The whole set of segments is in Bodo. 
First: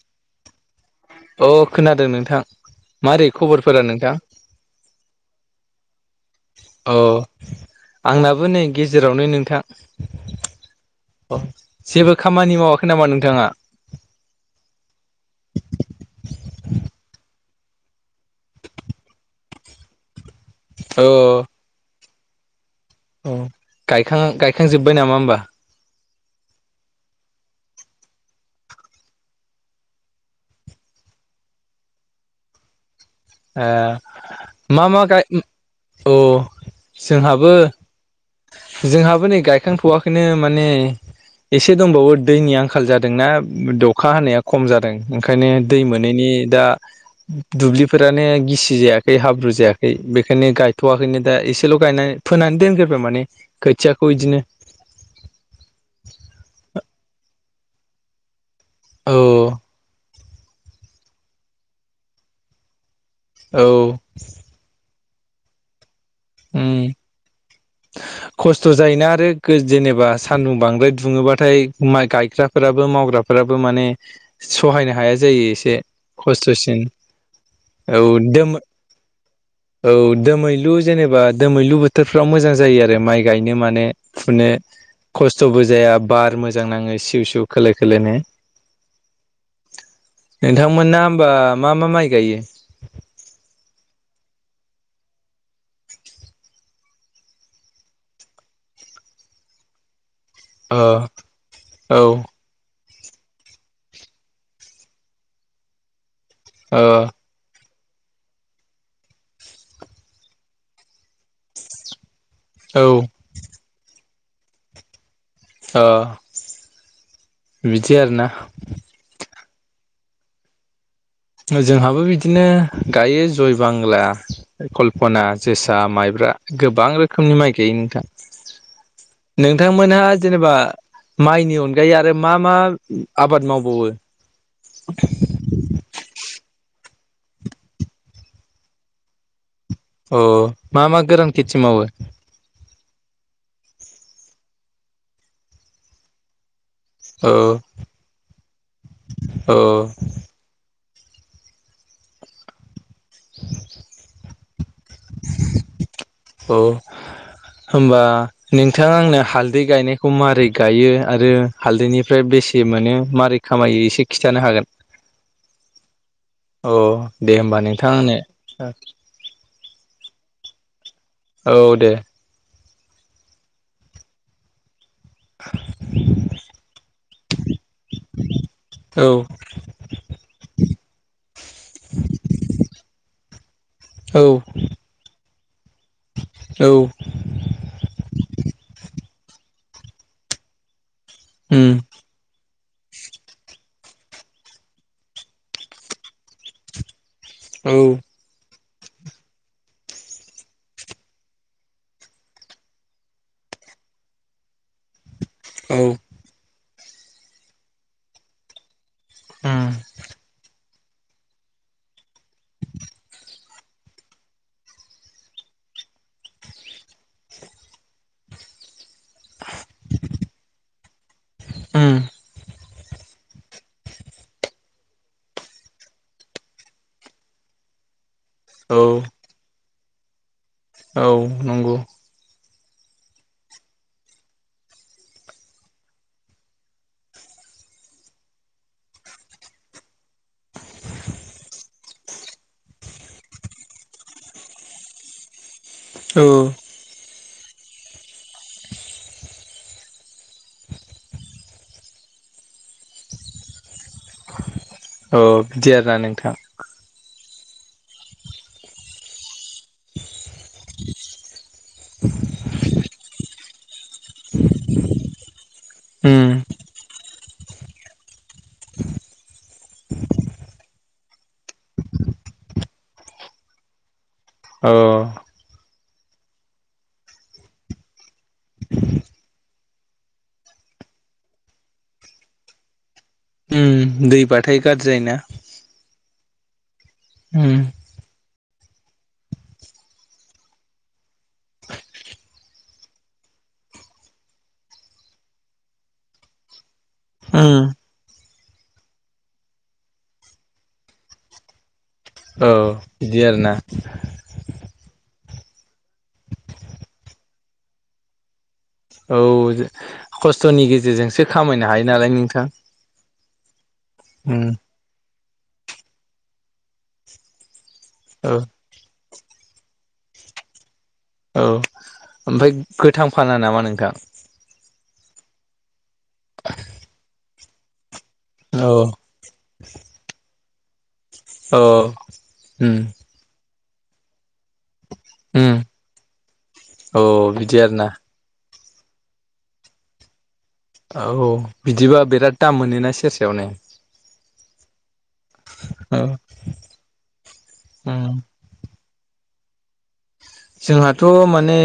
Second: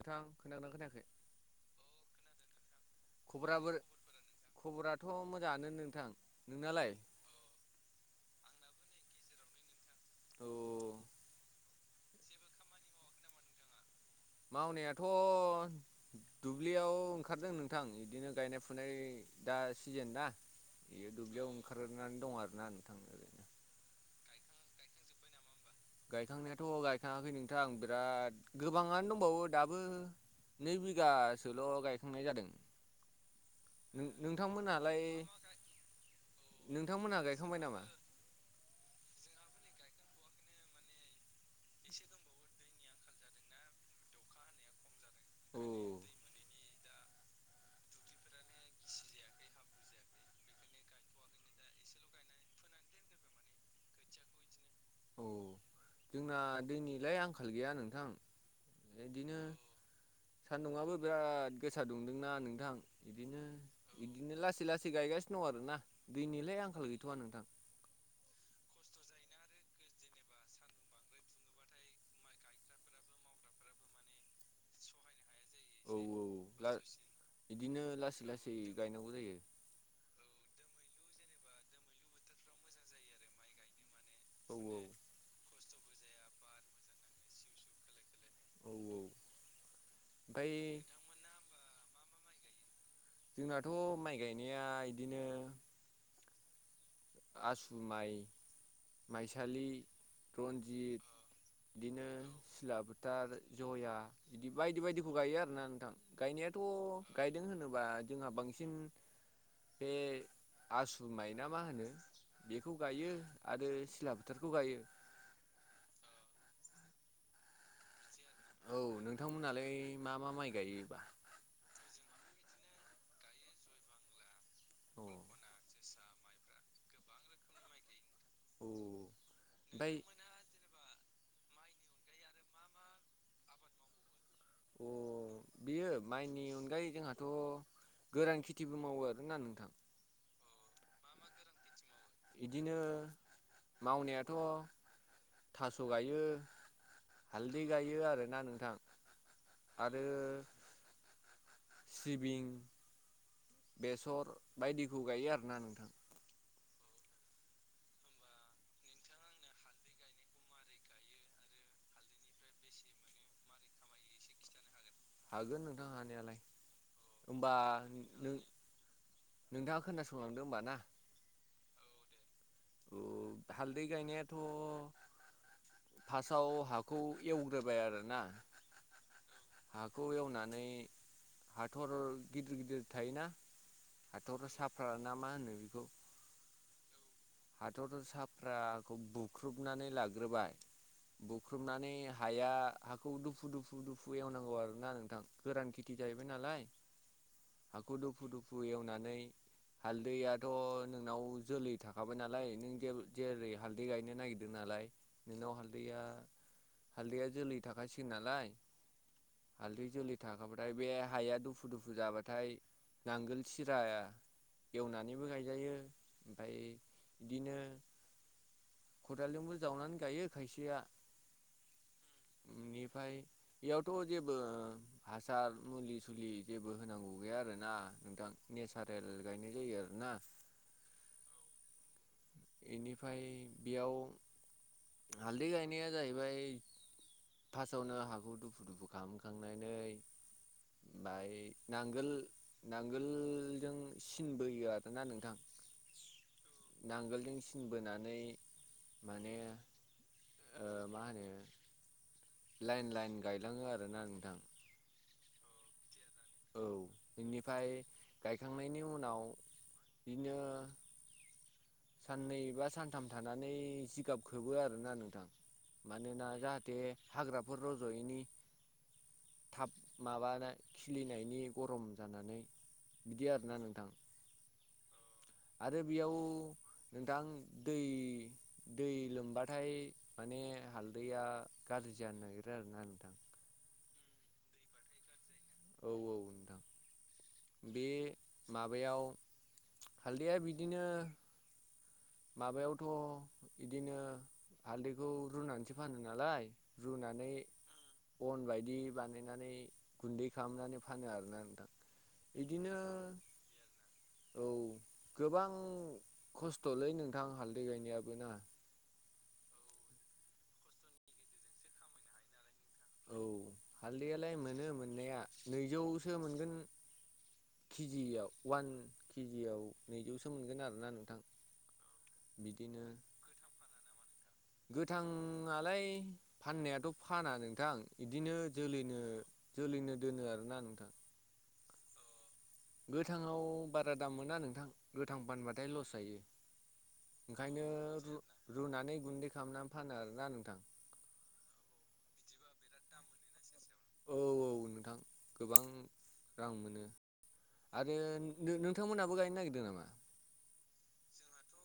नोंथां खोनादोंना अ खोनादों नोंथां मारै खबरा बोरो खबरफोरा नोंथां खबराथ' मोजाङानो नों अ आंनाबो नै गेजेरावनो नोंथां औ अ जेबो खामानि मावाखै नामा नोंथाङा? मावनायाथ' आं इदिनो गायनाय फुनाय दा सिजोन ना बेयो दुब्लियाव ओंखार नानै दं आरोना नोंथां अ ओरैनो गायखां गायखां जोब्बाय नामा होमबा? गायखांनायाथ' गायखाङाखै नोंथां बिराद गोबाङानो दंबावो दाबो नै बिगासेल' गायखांनाय जादों ए मा नोंथांमोनहालाय मा गाय उम अ नोंथांमोनहा जोंहाबो गायखांबाय नामा जोंहाबो नै गायखांथ'वाखैनो माने एसे दंबावो दैनि आं खाल जादोंना उम दखा हानाया खम जादों ओंखायनो औ दै मोनैनि दा दु-दुब्लिफोरानो गिसि जायाखै हाब्रु जायाखै बेखायनो गायथ'वाखैनो दा एसेल' गायनाय फोनानै दोनगोरबाय माने खोथियाखौ इदिनो औ जोंना दैनिलाय आंखाल गैया नोंथां अ इदिनो सान्दुंआबो बिराद गोसा दुंदोंना नोंथां इदिनो औ इदिनो लासै लासै गायगास सिन दं आरोना दैनिलाय उम आंखाल गैथ'वा नोंथां खस्थ' जायोना आरो गो जेनेबा सानदुं बांद्राय दुङोबाथाय माइ गायग्राफोराबो मावग्राफोर राबो माने सहायनो हाया जायो। एसे औ औ ला खस्थ'सिन इदिनो औ लासै दोम लासै गायनांगौ जायो। औ दोमैलु जेनेबा दोमैलु बोथोरफ्राव मोजां जायो आरो माइ गायनो मानो फुनो औ औ खस्थ'बो जाया बार मोजां नाङो सिउ सिउ खोलो खोलोनो औ ओमफाय नोंथांमोना होमबा मा मा माइ गायो? जोंनाथ' माइ गायनाया इदिनो आसु माइ माइसालि अ रन्जित बिदिनो औ सिला बु थार ज'या इदि बायदि बायदिखौ गायो आरोना नोंथां गायनायाथ' अ गायदों होनोब बा जोंहा बांसिन बे आसु माइना मा होनो बेखौ औ गायो आरो सिला बोथारखौ गायो। ओ बिदि आरोना औ नोंथांमोनालाय मा मा माइ गायोबा जोंहाबो बिदिनो गायो जय बांला अ औ कल्पना, जोसा, माइब्रा गोबां रोखोमनि माइ गायो नोंथां ओमफ्राय नोंथांमोनहा जेनेबा माइनि अनगायै आरो मा मा आबाद मावबावो अ बियो माइनि अनगायै जोंहाथ' गोरान खेथिबो मावो आरोना नोंथां अ मा मा गोरान खेथि मावो इदिनो मावनायाथ' थास' गायो औ हालदै गायो आरोना नोंथां औ आरो सिबिं, बेसर बायदिखौ गायो आरोना नोंथां औ होमबा नोंथाङा आंनो हालदै गायनायखौ मारै गायो आरो हालदैनिफ्राय बेसे मोनो मारै खामायो एसे खिन्थानो हागोन हागोन नोंथां हानायालाय अ दे होम्बा होमबा नोंथां नों आंनो नोंथाङा खोनासंलांदो होमबा ना औ दे हालदै गायनायाथ' फार्स्टआव हाखौ एवग्रोबाय आरोना औ हाखौ एवनानै हाथर गिदिर गिदिर थायोना औ हाथ'र साफ्रााना मा होनो बेखौ औ हाथर' साफ्राखौ बुख्रुबनानै लाग्रोबाय उम बुख्रुबनानै हाया हाखौ दुफु दुफु दुफु एवनांगौ आरो ना नोंथां गोरान खेथि जाहैबाय नालाय औ हाखौ दुफु दुफु एवनानै हालदैयाथ' नोंनाव जोलै थाङ सांसों नालाय नों जे जेरै हालदै गायनो नागिरदों नालाय नोंनाव औ हालदैया हालदैया जोलै थाखासिगोन नालाय उम हाल्दै जोलै थाखाब् ऐ बे हाया दुफु दुफु जाबाथाय नांगोल सिराया एवनानैबो गायजायो ओमफाय बिदिनो खदालजोंबो जावनानै गायो खायसेया उम [inaudible] नि ओमफ्राय बेयावथ' जेबो हासार, मुलि सुलि जेबो होनांगौ गैया आरोना नोंथां औ नेसारेल गायनाय जायो आरोना औ नंगौ बेनिफ्राय बेयाव हालदै गायनाया जाहैबाय फार्स्टआवनो हाखौ दुफु दुफु खालामखांनानै बाय नांगोल नांगोल जों सिन बोयो आरोना नोंथां औ नांगोलजों सिन बोनानै माने ओ मा होनो लाइन लाइन गायलाङो आरोना नोंथां औ बिदि आरोना नोंथाङ बिनिफ्राय गायखांनायनि उनाव बिदिनो साननै बा सानथाम थानानै जिगाब खोबो आरोना नोंथां मानोना जाहाथे हाग्राफोर रज'यैनि थाब माबानाय खिलिनायनि गरम जानानै बिदि आरोना नोंथां औ आरो बेयाव नोंथां दै दै लोमबाथाय माने। हालदैया गाज्रि जानो नागिरो आरोना नोंथां। उम दैबाथाय गाज्रि जायोना। औ औ नोंथां उम बे माबायाव हालदैया बिदिनो। माबायावथ' बिदिनो हालदैखौ रुनानैसो फानो नालाय। रुनानै। अन बायदि बानायनानै गुन्दै खालामनानै फानो आरोना नोंथां। औ बिदिनो बिदि आरोना। औ गोबां खस्थ'लै नोंथां हालदै गायनायाबोना। औ खस्थ'नि गेजेरजोंसो खामायनो हायो नालाय नोंथां। औ हालदैयालाय उम मोनो मोननाया नैजौसो मोनगोन। केजियाव औ अवान केजियाव नैजौसो मोनगोन आरोना नों औ ओमफ्राय गोथां फाना नामा नोंथां। गोथांलाय फाननायाथ' फाना नोंथां। बिदिनो औ जोलैनो जोलैनो दोनो आरोना नोंथां। औ। उम गोथांआव बारा दाम मोना नोंथां। गोथां उम फानबाथाय लस जायो औ बिदि ओंखायनो। आरोना रुनानै गुन्दै खालामनानै फानो आरोना नोंथां। औ बिदिबा बिराद दाम मोनोना सेरसेयावनो। औ औ नोंथां गोबां औ रां मोनो आरो उम [unintelligible] नोंथांमोनहाबो गायनो नागिरदों नामा। जोंहाथ' माने।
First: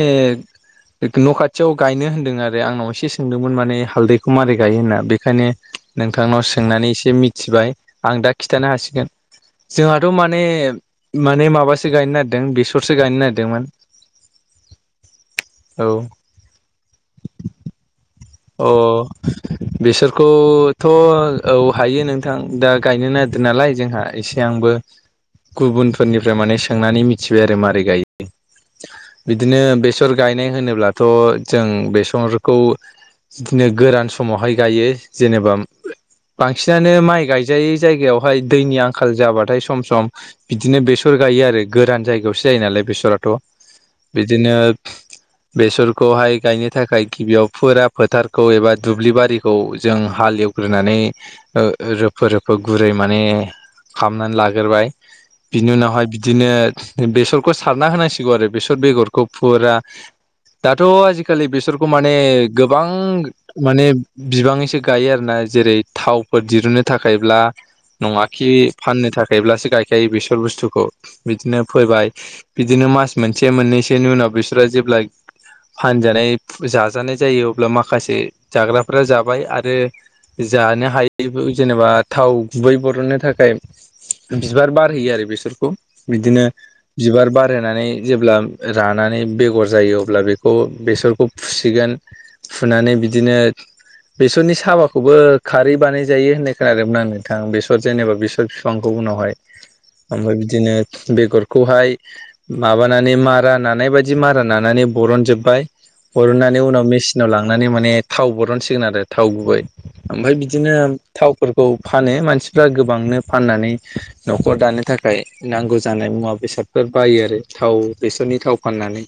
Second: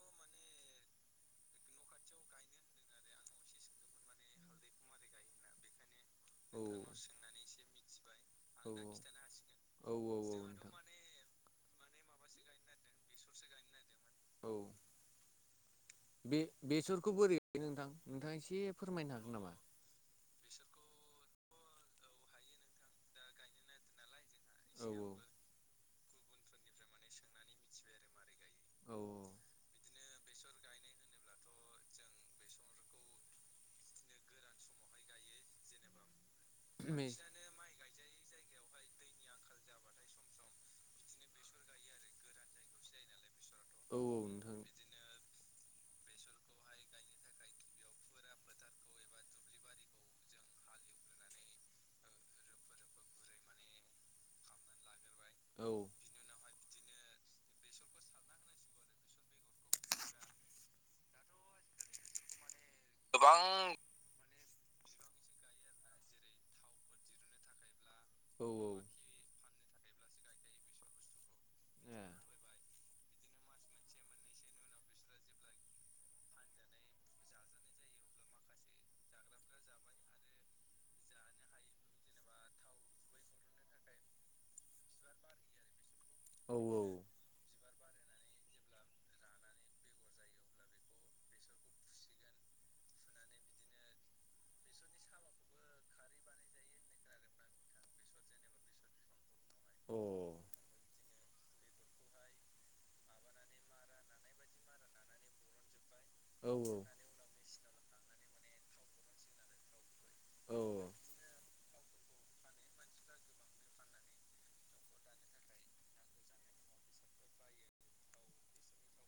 न' खाथियाव गायनो होन्दों आरो आंनाव एसे सोंदोंमोन माने हालदैखौ मारै गायो होनना बेखायनो। नोंथांनाव औ सोंनानै एसे मिथिबाय आं दा खिन्थानो हासिगोन। औ जोंहाथ' औ औ माने नोंथां माने माबासो गायनो नागेरदों बेसरसो गायनो नागिरदोंमोन। औ। औ बे बेसरखौ बोरै गायो नोंथां नोंथां एसे अ फोरमायनो हागोन नामा बेसोरखौथ'। औ हायो नोंथां दा गायनो नागिरदों नालाय जोंहा एसे आंबो औ गुबुन। फोरनिफ्राय माने सोंनानै मिथिबाय आरो मारै गायो औ औ बिदिनो। बेसर गायनाय होनोब्लाथ' जों बेसरखौ। बिदिनो गोरान समावहाय गायो जेनेबा। बांसिनानो माइ गायजायै जायगायावहाय। दैनि आंखाल जाबाथाय सम सम बिदिनो बेसर गायो आरो गोरान जायगायावसो जायो नालाय बेसराथ'। बिदिनो बेसरखौहाय गायनो थाखाय गिबियाव फुरा फोथारखौ एबा दुब्लि बारिखौ जों हाल एवग्रोनानै ओ रोफो रोफो गुरै। माने खामनानै लाग्रोबाय बिनि औ उनावहाय बिदिनो। बेसरखौ सारना होनांसिगौ आरो बेसर बेगरखौ फुरा। दाथ' आजि खालि बेसरखौ माने गोबां माने। बिबाङैसो गायो आरोना जेरै थावफोर दिरुननो थाखायब्ला। नङा फाननो खि थाखायब्लासो गायजायो बेसर फाननो थाखायब्लासो। गायखायो बेसर बुस्थुखौ बिदिनो फैबाय बिदिनो मास मोनसे मोननैसेनि उनाव बिसोर जेब्ला फानजानाय जाजानाय। जायो अब्ला माखासे जाग्राफोरा जाबाय आरो जानो हायै जेनेबा। थाव गुबै बरननो थाखाय बिबार बारहैयो आरो बेसरखौ। बिदिनो औ बिबार बारहोनानै। जेब्ला रानानै बेगर जायो अब्ला बेखौ बेसरखौ फुसिगोन। फुनानै बिदिनो। बेसरनि साबाखौबो खारै बानाय जायो होननाय खोनादोंमोन आं नोंथां बेसर जेनेबा बेसर बिफांखौ उनावहाय। उनावहाय ओमफ्राय बिदिनो बेगरखौहाय माबानानै मारा नानाय बायदि मारा नानानै बरनजोब्बाय। बिदिनो बेगरखौहाय फुनानै मेसिनाव लांनानै माने थाव बरनसिगोन आरो थाव गुबै ओमफ्राय बिदिनो बर'नानै उनाव नाव लांनानै माने थाव बरनसिगोन आरो थाव गुबै ओमफ्राय बिदिनो थावफोरखौ फानो मानसिफ्रा गोबांनो फाननानै न'खर दानो थाखाय नांगौ जानाय मुवा बेसादफोर बायो। आरो थाव बेसरनि थाव फाननानै।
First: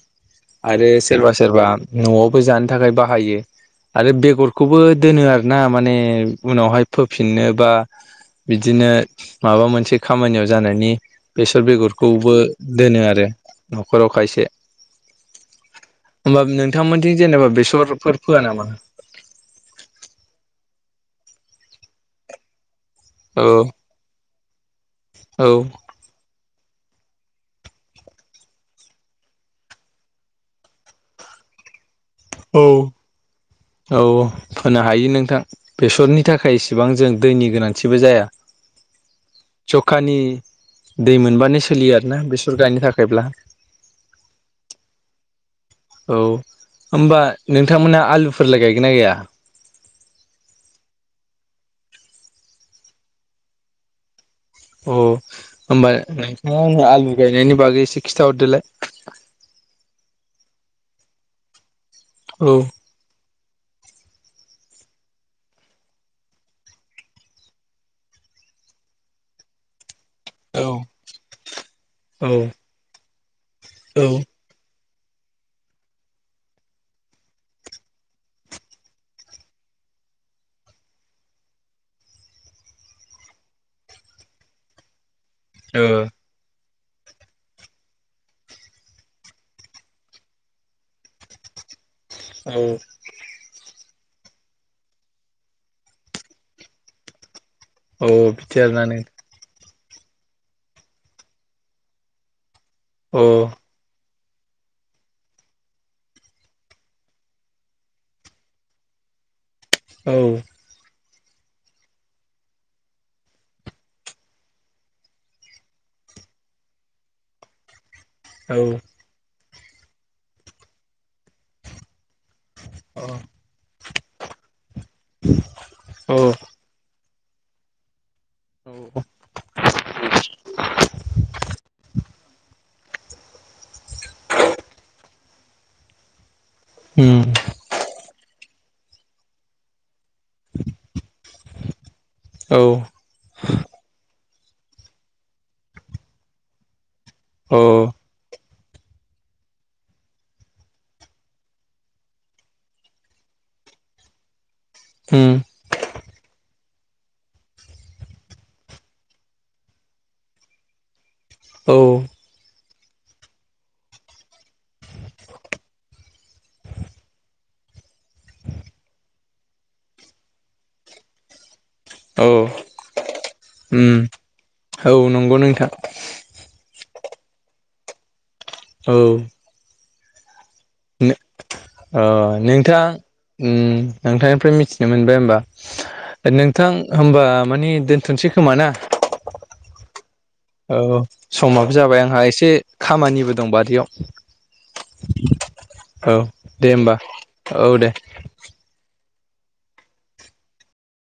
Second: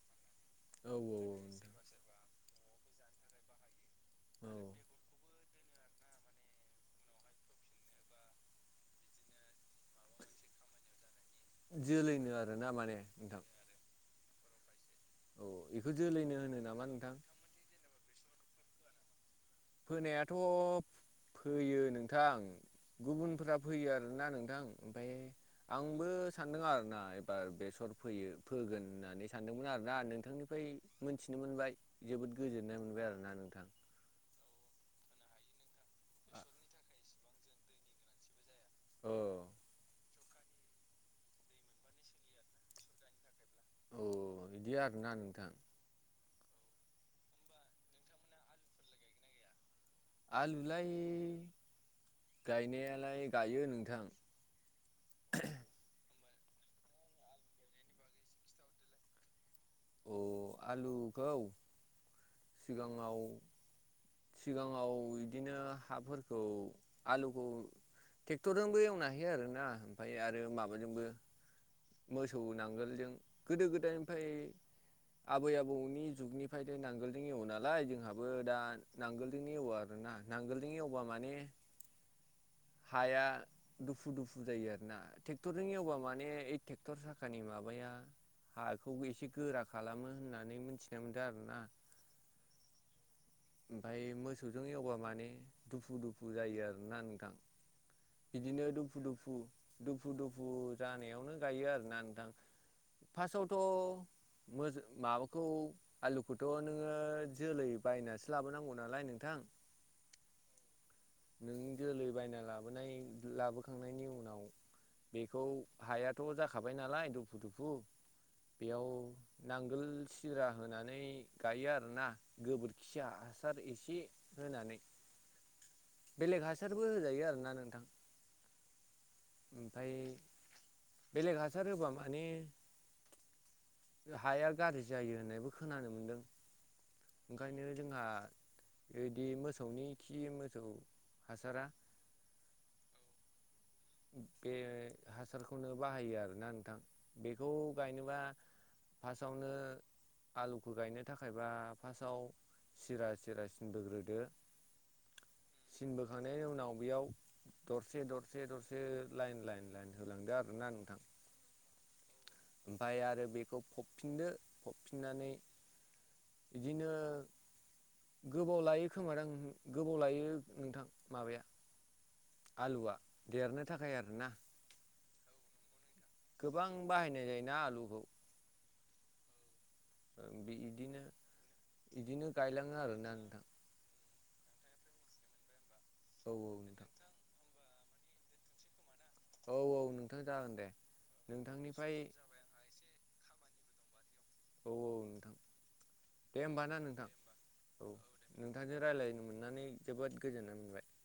आरो सोरबा सोरबा न'आवबो जानो थाखाय बाहायो। आरो औ बेगरखौबो दोनो आरो ना माने उनावहाय फोफिननो बा बिदिनो माबा मोनसे खामानियाव जानायनि बेसर जोलैनो बेगरखौबो आरोना माने दोनो आरो नोंथां न'खराव खायसे औ बेखौ जोलैनो होमबा होनो नामा नोंथां? नोंथांमोनिथिं जेनेबा बेसरफोर फोया नामा? फोनायाथ' फोयो नोंथां औ गुबुनफोरा फैयो आरोना नोंथां ओमफ्राय औ आंबो सानदों आरो बो एबार बेसर फोयो फोगोन होननानै सानदोंमोन आरोना। नोंथांनिफ्राय मोनथिनो मोनबाय जोबोद औ गोजोननाय मोनबाय आरोना नोंथां। औ फोनो हायो नोंथां। बेसरनि थाखाय इसेबां जों दैनि गोनांथिबो जाया। औ जखानि दै मोनबानो सोलियो आरोना बेसर गायनो थाखायब्ला। औ बिदि आरोना नोंथां। औ होमबा नोंथांमोना आलुफोरलाय गायगोन ना गैया? आलुलाय गायनायालाय गायो नोंथां। अ। होमबा नोंथाङा आंनो आलु गायनायनि बागै एसे खिन्थाहरदोलाय। अ आलुखौ औ सिगाङाव सिगाङाव बिदिनो हाफोरखौ आलुखौ ट्रेक्टरजोंबो एवनो हायो आरोना। ओमफ्राय आरो औ माबाजोंबो मोसौ नांगोलजों गोदो गोदायनिफ्राय औ [inaudible] आबै आबौनि जुगनिफ्रायथ नांगोलजों एवो नालाय जोंहाबो दा नांगोलजोंनो एवो आरोना। नांगोलजों एवबा माने हाया दुफु दुफु जायो आरोना। ट्रेक्टरजों एवबा माने ओइ ट्रेक्टर साखानि माबाया हाखौबो एसे गोरा खालामो होननानै मिथिनाय मोनदों आरो ना। औ। ओमफ्राय मोसौजों एवबा माने दुफु दुफु जायो आरोना नोंथां। अ बिदिनो दुफु फिथेरनानै दुफु दुफु दुफु जानायावनो गायो आरोना नोंथां। अ फासआवथ' मो माबाखौ आलुखौथ' नोङो जोलै बायनासो लाबोनांगौ नालाय नों थां। औ। नों जोलै बायना लाबोनाय लाबोखांनायनि उनाव बेखौ हायाथ' जाखाबाय नालाय दुफु दुफु औ अ औ बेयाव नांगोल सिरा होनानै गायो आरोना। गोबोरखिया हासार एसे होनानै बेलेग हासारबो होजायो आरोना नोंथां। औ। ओमफ्राय बेलेग हासार होबा माने हाया गाज्रि जायो होननायबो खोनानो मोनदों उम ओंखायनो जोंहा बिदि मोसौनि खि मोसौ हासारा औ। बे हासारखौनो बाहायो आरोना नोंथां बेखौ औ गायनोबा फार्स्टआवनो आलुखौ गायनो थाखायबा फार्स्टआव सिरा सिरा सिनबोग्रोदो उम सिन बोखांनायनि उनाव बेयाव दरसे-दरसे-दरसे ओ लाइन-लाइन-लाइन होलांदो आरो ना नोंथां। औ। ओमफ्राय आरो बेखौ फबफिनदो फबफिननानै बिदिनो गोबाव लायो खोमा दां गोबाव लायो नोंथां माबाया औ आलुआ देरनो थाखाय उम आरोना औ नंगौ नोंथां। गोबां बाहायनाय जायोना आलुखौ। औ। बिदिनो नो अ बिदिनो गायलाङो नोंथां आरोना नोंथां उम नोंथांनिफ्राय मिथिनो मोनबाय होमबा। औ नोंथां होमबा माने दोनथ'नोसै खोमा ना? औ औ नोंथां जागोन दे औ समाबो नोंथांनिफ्राय जाबाय आंहा एसे खामानिबो दङ बारियाव। औ-औ नोंथां दे होमबा ना नोंथां औ नोंथांजों राय ज्लायनो मोननानै जोबोद गोजोननाय मोनबाय।